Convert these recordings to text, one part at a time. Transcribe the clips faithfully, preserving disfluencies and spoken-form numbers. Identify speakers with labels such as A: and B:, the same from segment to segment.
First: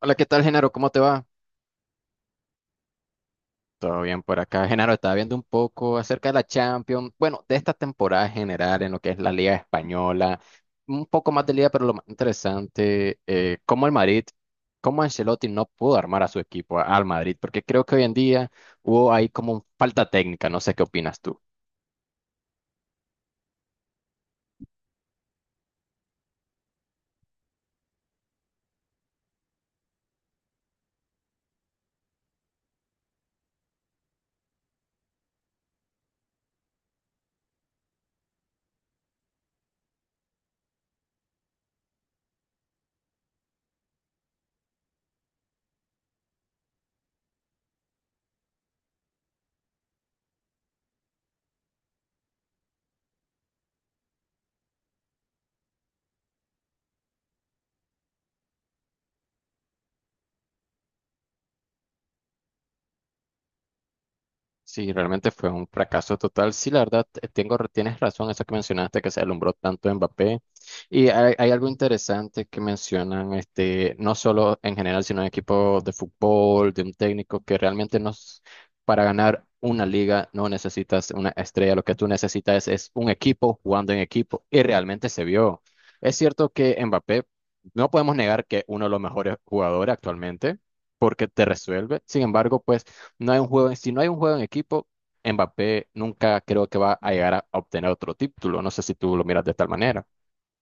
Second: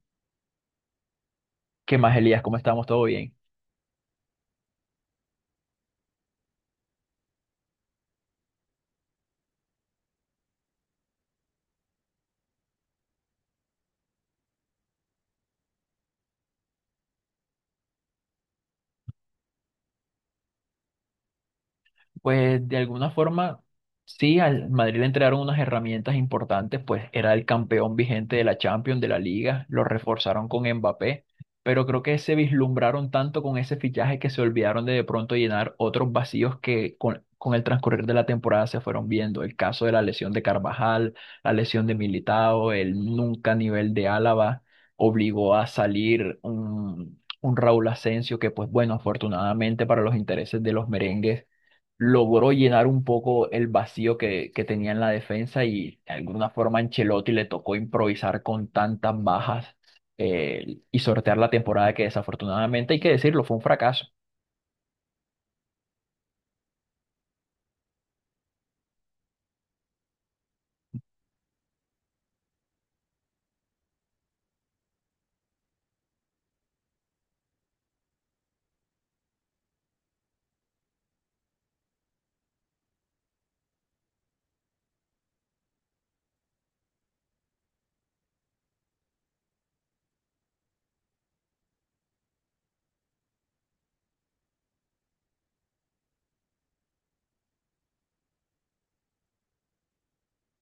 A: Hola, ¿qué tal, Genaro? ¿Cómo te va?
B: ¿Qué más, Elías? ¿Cómo estamos? ¿Todo bien?
A: Todo bien por acá. Genaro, estaba viendo un poco acerca de la Champions, bueno, de esta temporada en general en lo que es la Liga Española, un poco más de Liga, pero lo más interesante, eh, cómo el Madrid, cómo Ancelotti no pudo armar a su equipo, a- al Madrid, porque creo que hoy en día hubo ahí como un falta técnica, no sé qué opinas tú.
B: Pues de alguna forma, sí, al Madrid le entregaron unas herramientas importantes, pues era el campeón vigente de la Champions, de la Liga, lo reforzaron con Mbappé, pero creo que se vislumbraron tanto con ese fichaje que se olvidaron de de pronto llenar otros vacíos que con, con el transcurrir de la temporada se fueron viendo. El caso de la lesión de Carvajal, la lesión de Militao, el nunca nivel de Álava, obligó a salir un, un Raúl Asensio que, pues bueno, afortunadamente para los intereses de los merengues logró llenar un poco el vacío que, que tenía en la defensa y de alguna forma Ancelotti le tocó improvisar con tantas bajas eh, y sortear la temporada que desafortunadamente, hay que decirlo, fue un fracaso.
A: Sí, realmente fue un fracaso total. Sí, la verdad, te- tengo, tienes razón, eso que mencionaste, que se alumbró tanto Mbappé. Y hay, hay algo interesante que mencionan, este, no solo en general, sino en equipos de fútbol, de un técnico que realmente nos, para ganar una liga no necesitas una estrella, lo que tú necesitas es un equipo jugando en equipo. Y realmente se vio. Es cierto que Mbappé, no podemos negar que uno de los mejores jugadores actualmente, porque te resuelve. Sin embargo, pues no hay un juego, si no hay un juego en equipo, Mbappé nunca creo que va a llegar a a obtener otro título. No sé si tú lo miras de tal manera.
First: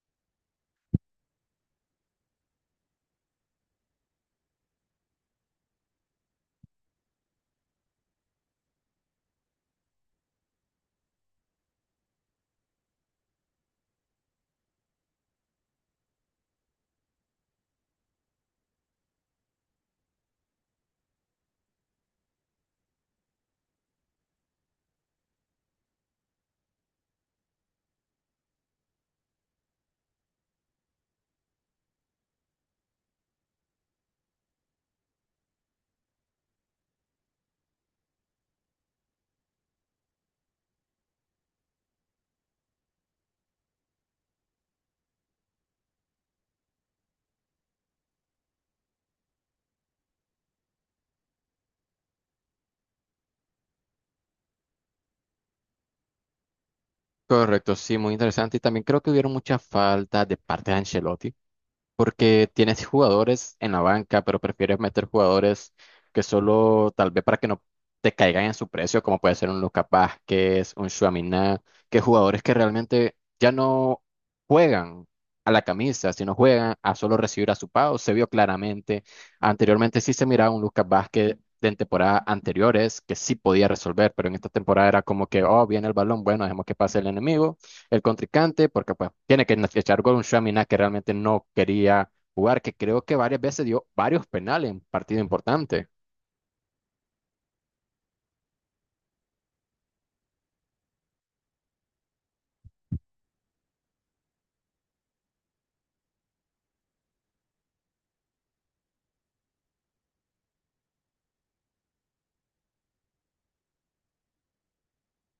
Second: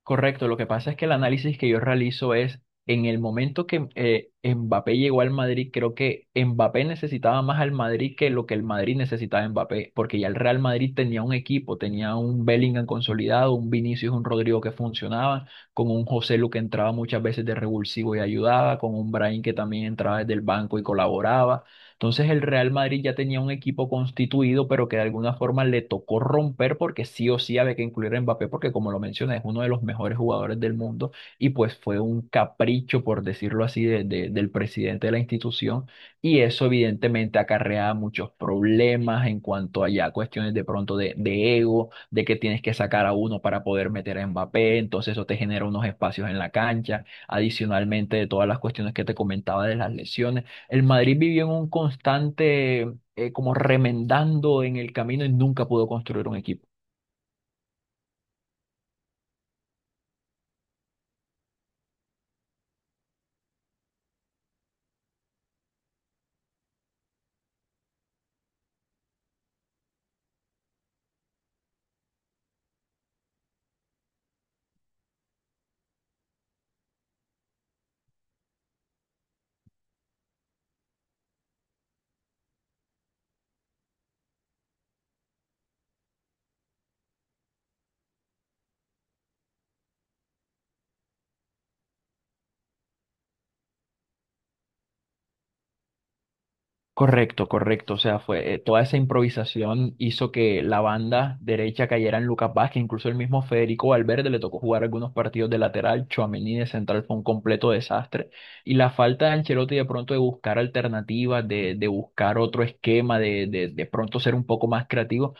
B: Correcto, lo que pasa es que el análisis que yo realizo es en el momento que eh, Mbappé llegó al Madrid, creo que Mbappé necesitaba más al Madrid que lo que el Madrid necesitaba a Mbappé, porque ya el Real Madrid tenía un equipo, tenía un Bellingham consolidado, un Vinicius, un Rodrigo que funcionaban, con un José Lu que entraba muchas veces de revulsivo y ayudaba, con un Brahim que también entraba desde el banco y colaboraba. Entonces el Real Madrid ya tenía un equipo constituido, pero que de alguna forma le tocó romper porque sí o sí había que incluir a Mbappé, porque como lo mencioné, es uno de los mejores jugadores del mundo y pues fue un capricho, por decirlo así, de- de- del presidente de la institución y eso evidentemente acarrea muchos problemas en cuanto a ya cuestiones de pronto de, de ego, de que tienes que sacar a uno para poder meter a Mbappé, entonces eso te genera unos espacios en la cancha, adicionalmente de todas las cuestiones que te comentaba de las lesiones. El Madrid vivió en un constante, eh, como remendando en el camino y nunca pudo construir un equipo.
A: Correcto, sí, muy interesante. Y también creo que hubieron muchas faltas de parte de Ancelotti, porque tienes jugadores en la banca, pero prefieres meter jugadores que solo tal vez para que no te caigan en su precio, como puede ser un Lucas Vázquez, un Tchouaméni, que jugadores que realmente ya no juegan a la camisa, sino juegan a solo recibir a su pago. Se vio claramente. Anteriormente sí se miraba un Lucas Vázquez de temporadas anteriores que sí podía resolver, pero en esta temporada era como que, oh, viene el balón, bueno, dejemos que pase el enemigo, el contrincante, porque pues tiene que echar gol un Shamina que realmente no quería jugar, que creo que varias veces dio varios penales en partido importante.
B: Correcto, correcto. O sea, fue eh, toda esa improvisación hizo que la banda derecha cayera en Lucas Vázquez, incluso el mismo Federico Valverde le tocó jugar algunos partidos de lateral, Tchouaméni de central fue un completo desastre. Y la falta de Ancelotti de pronto de buscar alternativas, de, de buscar otro esquema, de, de, de pronto ser un poco más creativo.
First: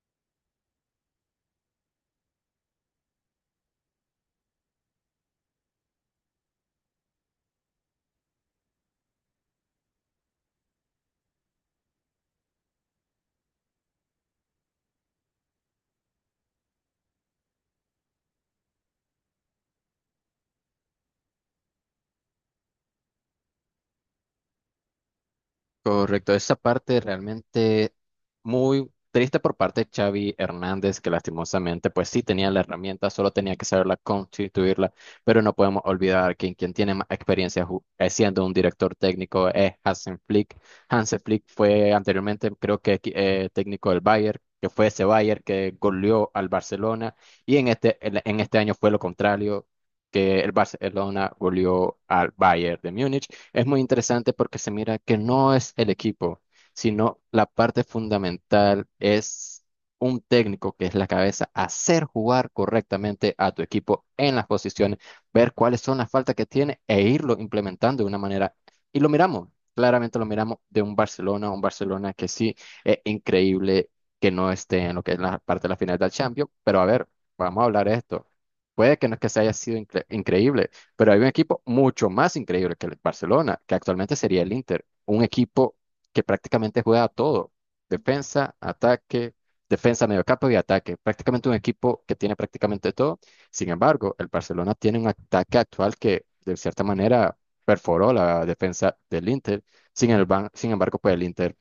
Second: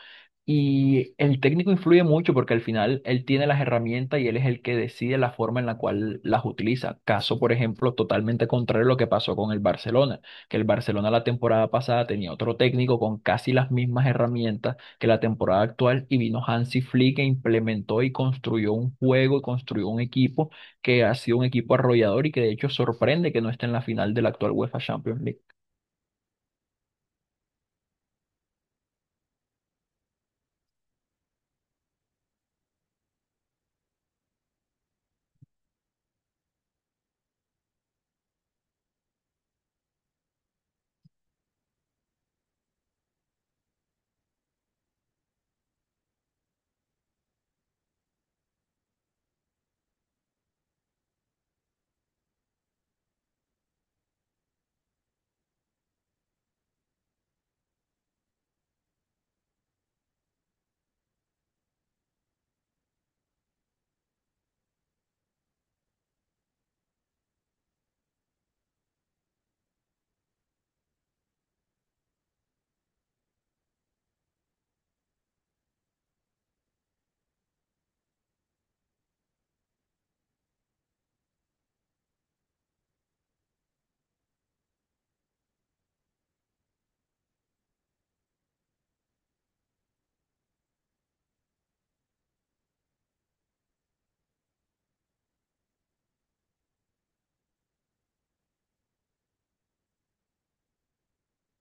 B: Y el técnico influye mucho porque al final él tiene las herramientas y él es el que decide la forma en la cual las utiliza. Caso, por ejemplo, totalmente contrario a lo que pasó con el Barcelona que el Barcelona la temporada pasada tenía otro técnico con casi las mismas herramientas que la temporada actual y vino Hansi Flick e implementó y construyó un juego y construyó un equipo que ha sido un equipo arrollador y que de hecho sorprende que no esté en la final de la actual UEFA Champions League.
A: Correcto, esa parte realmente muy triste por parte de Xavi Hernández, que lastimosamente, pues sí tenía la herramienta, solo tenía que saberla constituirla, pero no podemos olvidar que quien tiene más experiencia ju- eh, siendo un director técnico es Hansen Flick. Hansen Flick fue anteriormente, creo que equi- eh, técnico del Bayern, que fue ese Bayern que goleó al Barcelona, y en este, en en este año fue lo contrario, que el Barcelona goleó al Bayern de Múnich. Es muy interesante porque se mira que no es el equipo, sino la parte fundamental es un técnico que es la cabeza, hacer jugar correctamente a tu equipo en las posiciones, ver cuáles son las faltas que tiene e irlo implementando de una manera. Y lo miramos, claramente lo miramos de un Barcelona, un Barcelona que sí es increíble que no esté en lo que es la parte de la final del Champions, pero a ver, vamos a hablar de esto. Puede que no es que se haya sido incre- increíble. Pero hay un equipo mucho más increíble que el Barcelona, que actualmente sería el Inter, un equipo que prácticamente juega a todo, defensa, ataque, defensa, mediocampo y ataque, prácticamente un equipo que tiene prácticamente todo. Sin embargo, el Barcelona tiene un ataque actual que de cierta manera perforó la defensa del Inter. Sin el ban- sin embargo, pues el Inter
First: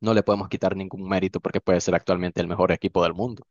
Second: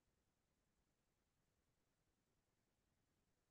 A: no le podemos quitar ningún mérito porque puede ser actualmente el mejor equipo del mundo.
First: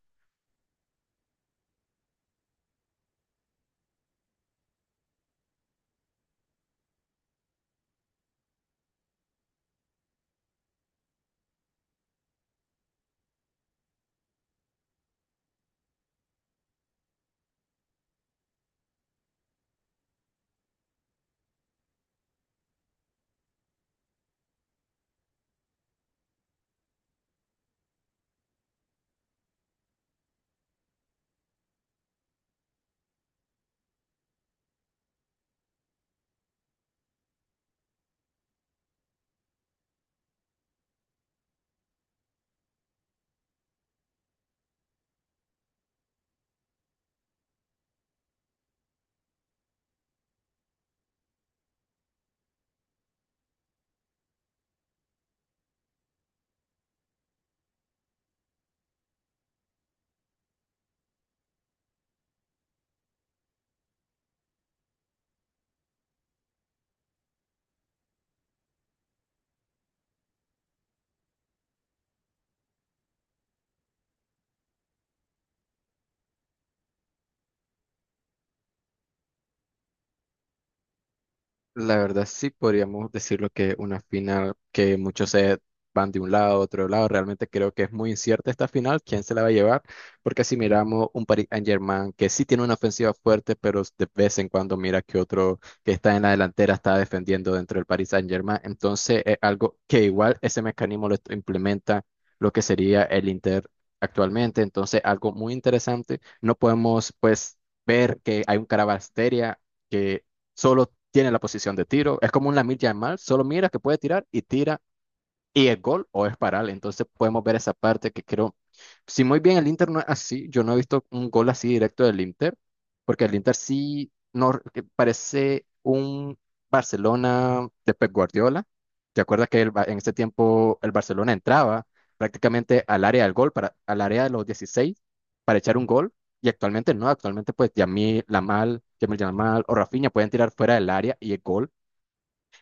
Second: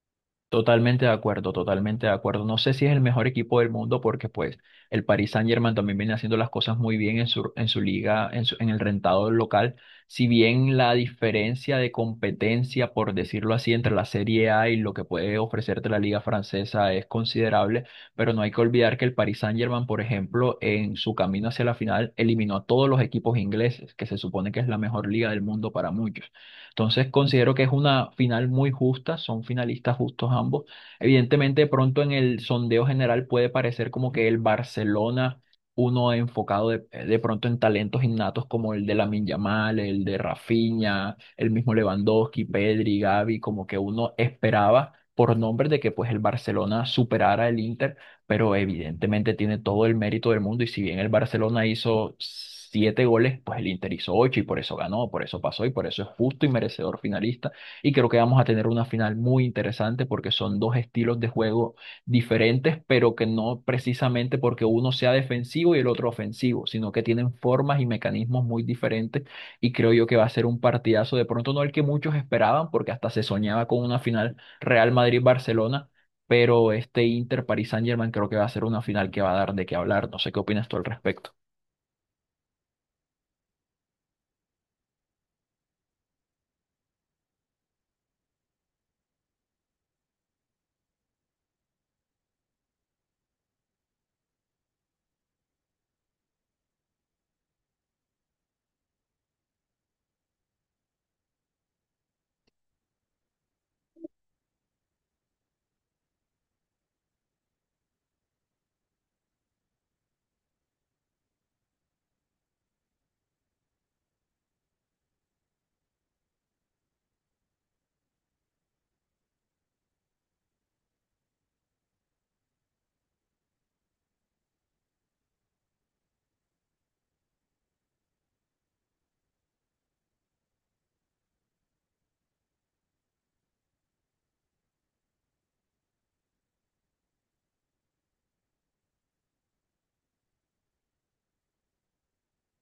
B: Totalmente de acuerdo, totalmente de acuerdo. No sé si es el mejor equipo del mundo porque pues el Paris Saint-Germain también viene haciendo las cosas muy bien en su, en su liga, en su- en el rentado local. Si bien la diferencia de competencia, por decirlo así, entre la Serie A y lo que puede ofrecerte la liga francesa es considerable, pero no hay que olvidar que el Paris Saint-Germain, por ejemplo, en su camino hacia la final eliminó a todos los equipos ingleses, que se supone que es la mejor liga del mundo para muchos. Entonces considero que es una final muy justa, son finalistas justos ambos. Evidentemente, de pronto en el sondeo general puede parecer como que el Barcelona, uno enfocado de, de pronto en talentos innatos como el de Lamine Yamal, el de Rafinha, el mismo Lewandowski, Pedri, Gavi, como que uno esperaba por nombres de que pues el Barcelona superara el Inter, pero evidentemente tiene todo el mérito del mundo y si bien el Barcelona hizo siete goles, pues el Inter hizo ocho y por eso ganó, por eso pasó y por eso es justo y merecedor finalista. Y creo que vamos a tener una final muy interesante porque son dos estilos de juego diferentes, pero que no precisamente porque uno sea defensivo y el otro ofensivo, sino que tienen formas y mecanismos muy diferentes y creo yo que va a ser un partidazo, de pronto no el que muchos esperaban porque hasta se soñaba con una final Real Madrid-Barcelona, pero este Inter París Saint-Germain creo que va a ser una final que va a dar de qué hablar. No sé qué opinas tú al respecto.
A: La verdad sí podríamos decirlo que una final que muchos se van de un lado a otro lado, realmente creo que es muy incierta esta final, quién se la va a llevar, porque si miramos un Paris Saint-Germain que sí tiene una ofensiva fuerte, pero de vez en cuando mira que otro que está en la delantera está defendiendo dentro del Paris Saint-Germain, entonces es algo que igual ese mecanismo lo implementa lo que sería el Inter actualmente, entonces algo muy interesante, no podemos pues ver que hay un Caravasteria solo tiene la posición de tiro. Es como un Lamine Yamal, solo mira que puede tirar y tira y es gol o es paral. Entonces podemos ver esa parte que creo, si muy bien el Inter no es así, yo no he visto un gol así directo del Inter, porque el Inter sí no, que parece un Barcelona de Pep Guardiola. ¿Te acuerdas que el Ba- en ese tiempo el Barcelona entraba prácticamente al área del gol, para, al área de los dieciséis para echar un gol? Y actualmente no, actualmente pues Yamil Lamal, Yamil Lamal o Rafinha pueden tirar fuera del área y el gol.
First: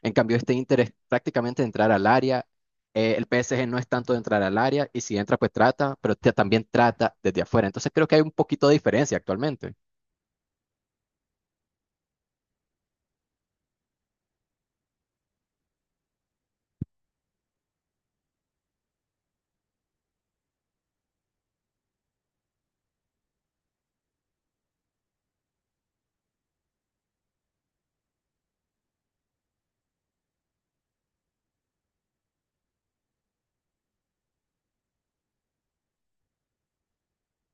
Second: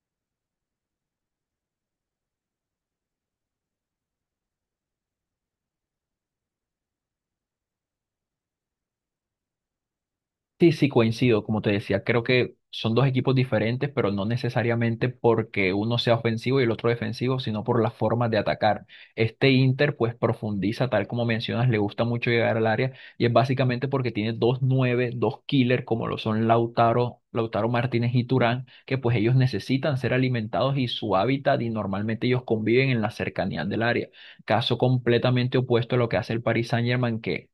A: En cambio, este Inter es prácticamente entrar al área. Eh, el P S G no es tanto de entrar al área y si entra, pues trata, pero te- también trata desde afuera. Entonces creo que hay un poquito de diferencia actualmente.
B: Sí, sí, coincido, como te decía, creo que son dos equipos diferentes, pero no necesariamente porque uno sea ofensivo y el otro defensivo, sino por las formas de atacar. Este Inter pues profundiza, tal como mencionas, le gusta mucho llegar al área y es básicamente porque tiene dos nueve, dos killer como lo son Lautaro, Lautaro Martínez y Turán, que pues ellos necesitan ser alimentados y su hábitat y normalmente ellos conviven en la cercanía del área. Caso completamente opuesto a lo que hace el Paris Saint-Germain, que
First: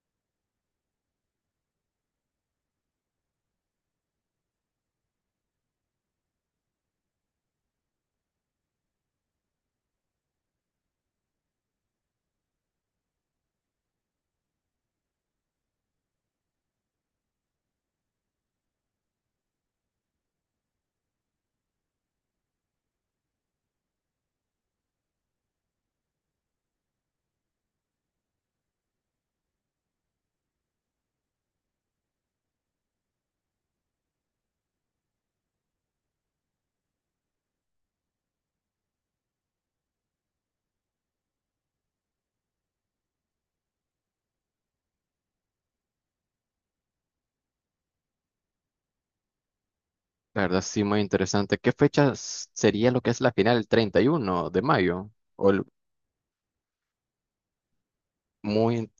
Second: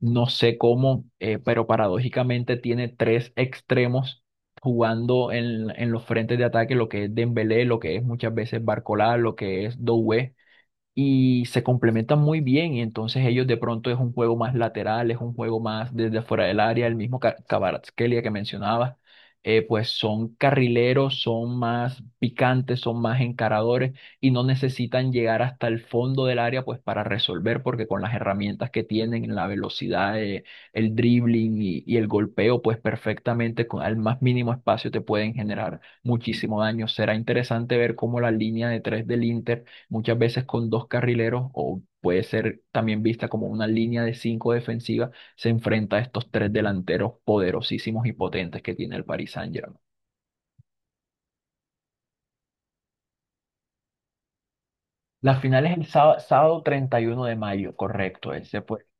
B: no sé cómo, eh, pero paradójicamente tiene tres extremos jugando en, en los frentes de ataque, lo que es Dembélé, lo que es muchas veces Barcola, lo que es Doué y se complementan muy bien y entonces ellos de pronto es un juego más lateral, es un juego más desde fuera del área, el mismo Ca- Kvaratskhelia que mencionabas, eh, pues son carrileros, son más picantes, son más encaradores y no necesitan llegar hasta el fondo del área pues para resolver porque con las herramientas que tienen, la velocidad, eh, el dribbling y, y el golpeo pues perfectamente con al más mínimo espacio te pueden generar muchísimo daño. Será interesante ver cómo la línea de tres del Inter muchas veces con dos carrileros o puede ser también vista como una línea de cinco defensiva, se enfrenta a estos tres delanteros poderosísimos y potentes que tiene el Paris Saint-Germain.
A: La verdad, sí, muy interesante. ¿Qué fecha s- sería lo que es la final? ¿El treinta y uno de mayo?
B: La
A: O el-
B: final es el sá- sábado, treinta y uno de mayo, correcto. Ese fue.
A: Muy,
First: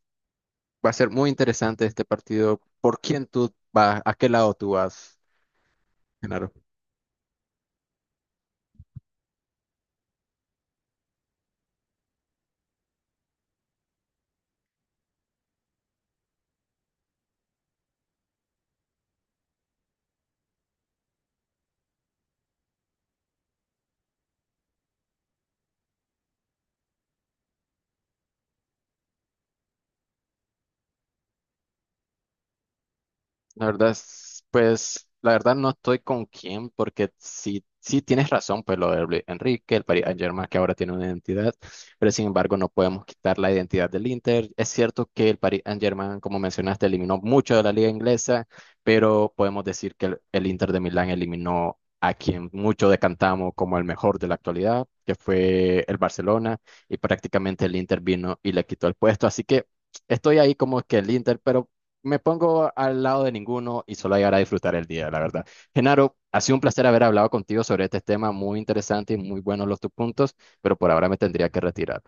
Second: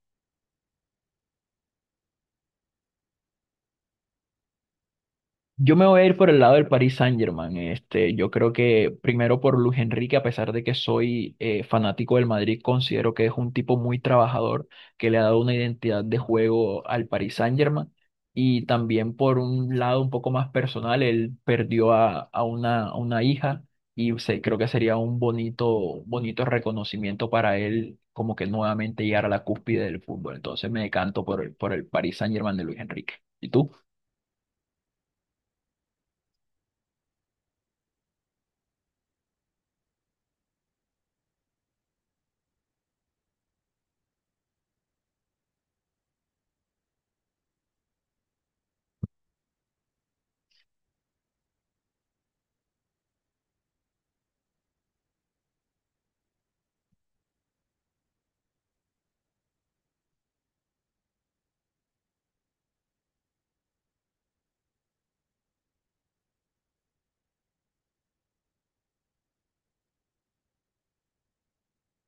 A: va a ser muy interesante este partido. ¿Por quién tú vas? ¿A qué lado tú vas,
B: Yo me voy a ir por el
A: Genaro?
B: lado del Paris Saint-Germain. Este, yo creo que primero por Luis Enrique, a pesar de que soy eh, fanático del Madrid, considero que es un tipo muy trabajador que le ha dado una identidad de juego al Paris Saint-Germain. Y también por un lado un poco más personal, él perdió a, a una, a una hija y se- creo que sería un bonito, bonito reconocimiento para él, como que nuevamente llegar a la cúspide del fútbol. Entonces me decanto por el, por el Paris Saint-Germain de Luis Enrique. ¿Y
A: La
B: tú?
A: verdad es, pues, la verdad no estoy con quién, porque sí, sí tienes razón, pues lo de Luis Enrique, el Paris Saint-Germain que ahora tiene una identidad, pero sin embargo no podemos quitar la identidad del Inter. Es cierto que el Paris Saint-Germain, como mencionaste, eliminó mucho de la liga inglesa, pero podemos decir que el, el Inter de Milán eliminó a quien mucho decantamos como el mejor de la actualidad, que fue el Barcelona, y prácticamente el Inter vino y le quitó el puesto. Así que estoy ahí como que el Inter, pero me pongo al lado de ninguno y solo llegar a disfrutar el día, la verdad. Genaro, ha sido un placer haber hablado contigo sobre este tema muy interesante y muy buenos los tus puntos, pero por ahora me tendría que retirar.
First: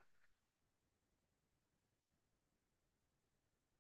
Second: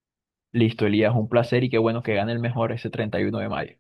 B: Listo, Elías, un placer y qué bueno que gane el mejor ese treinta y uno de mayo.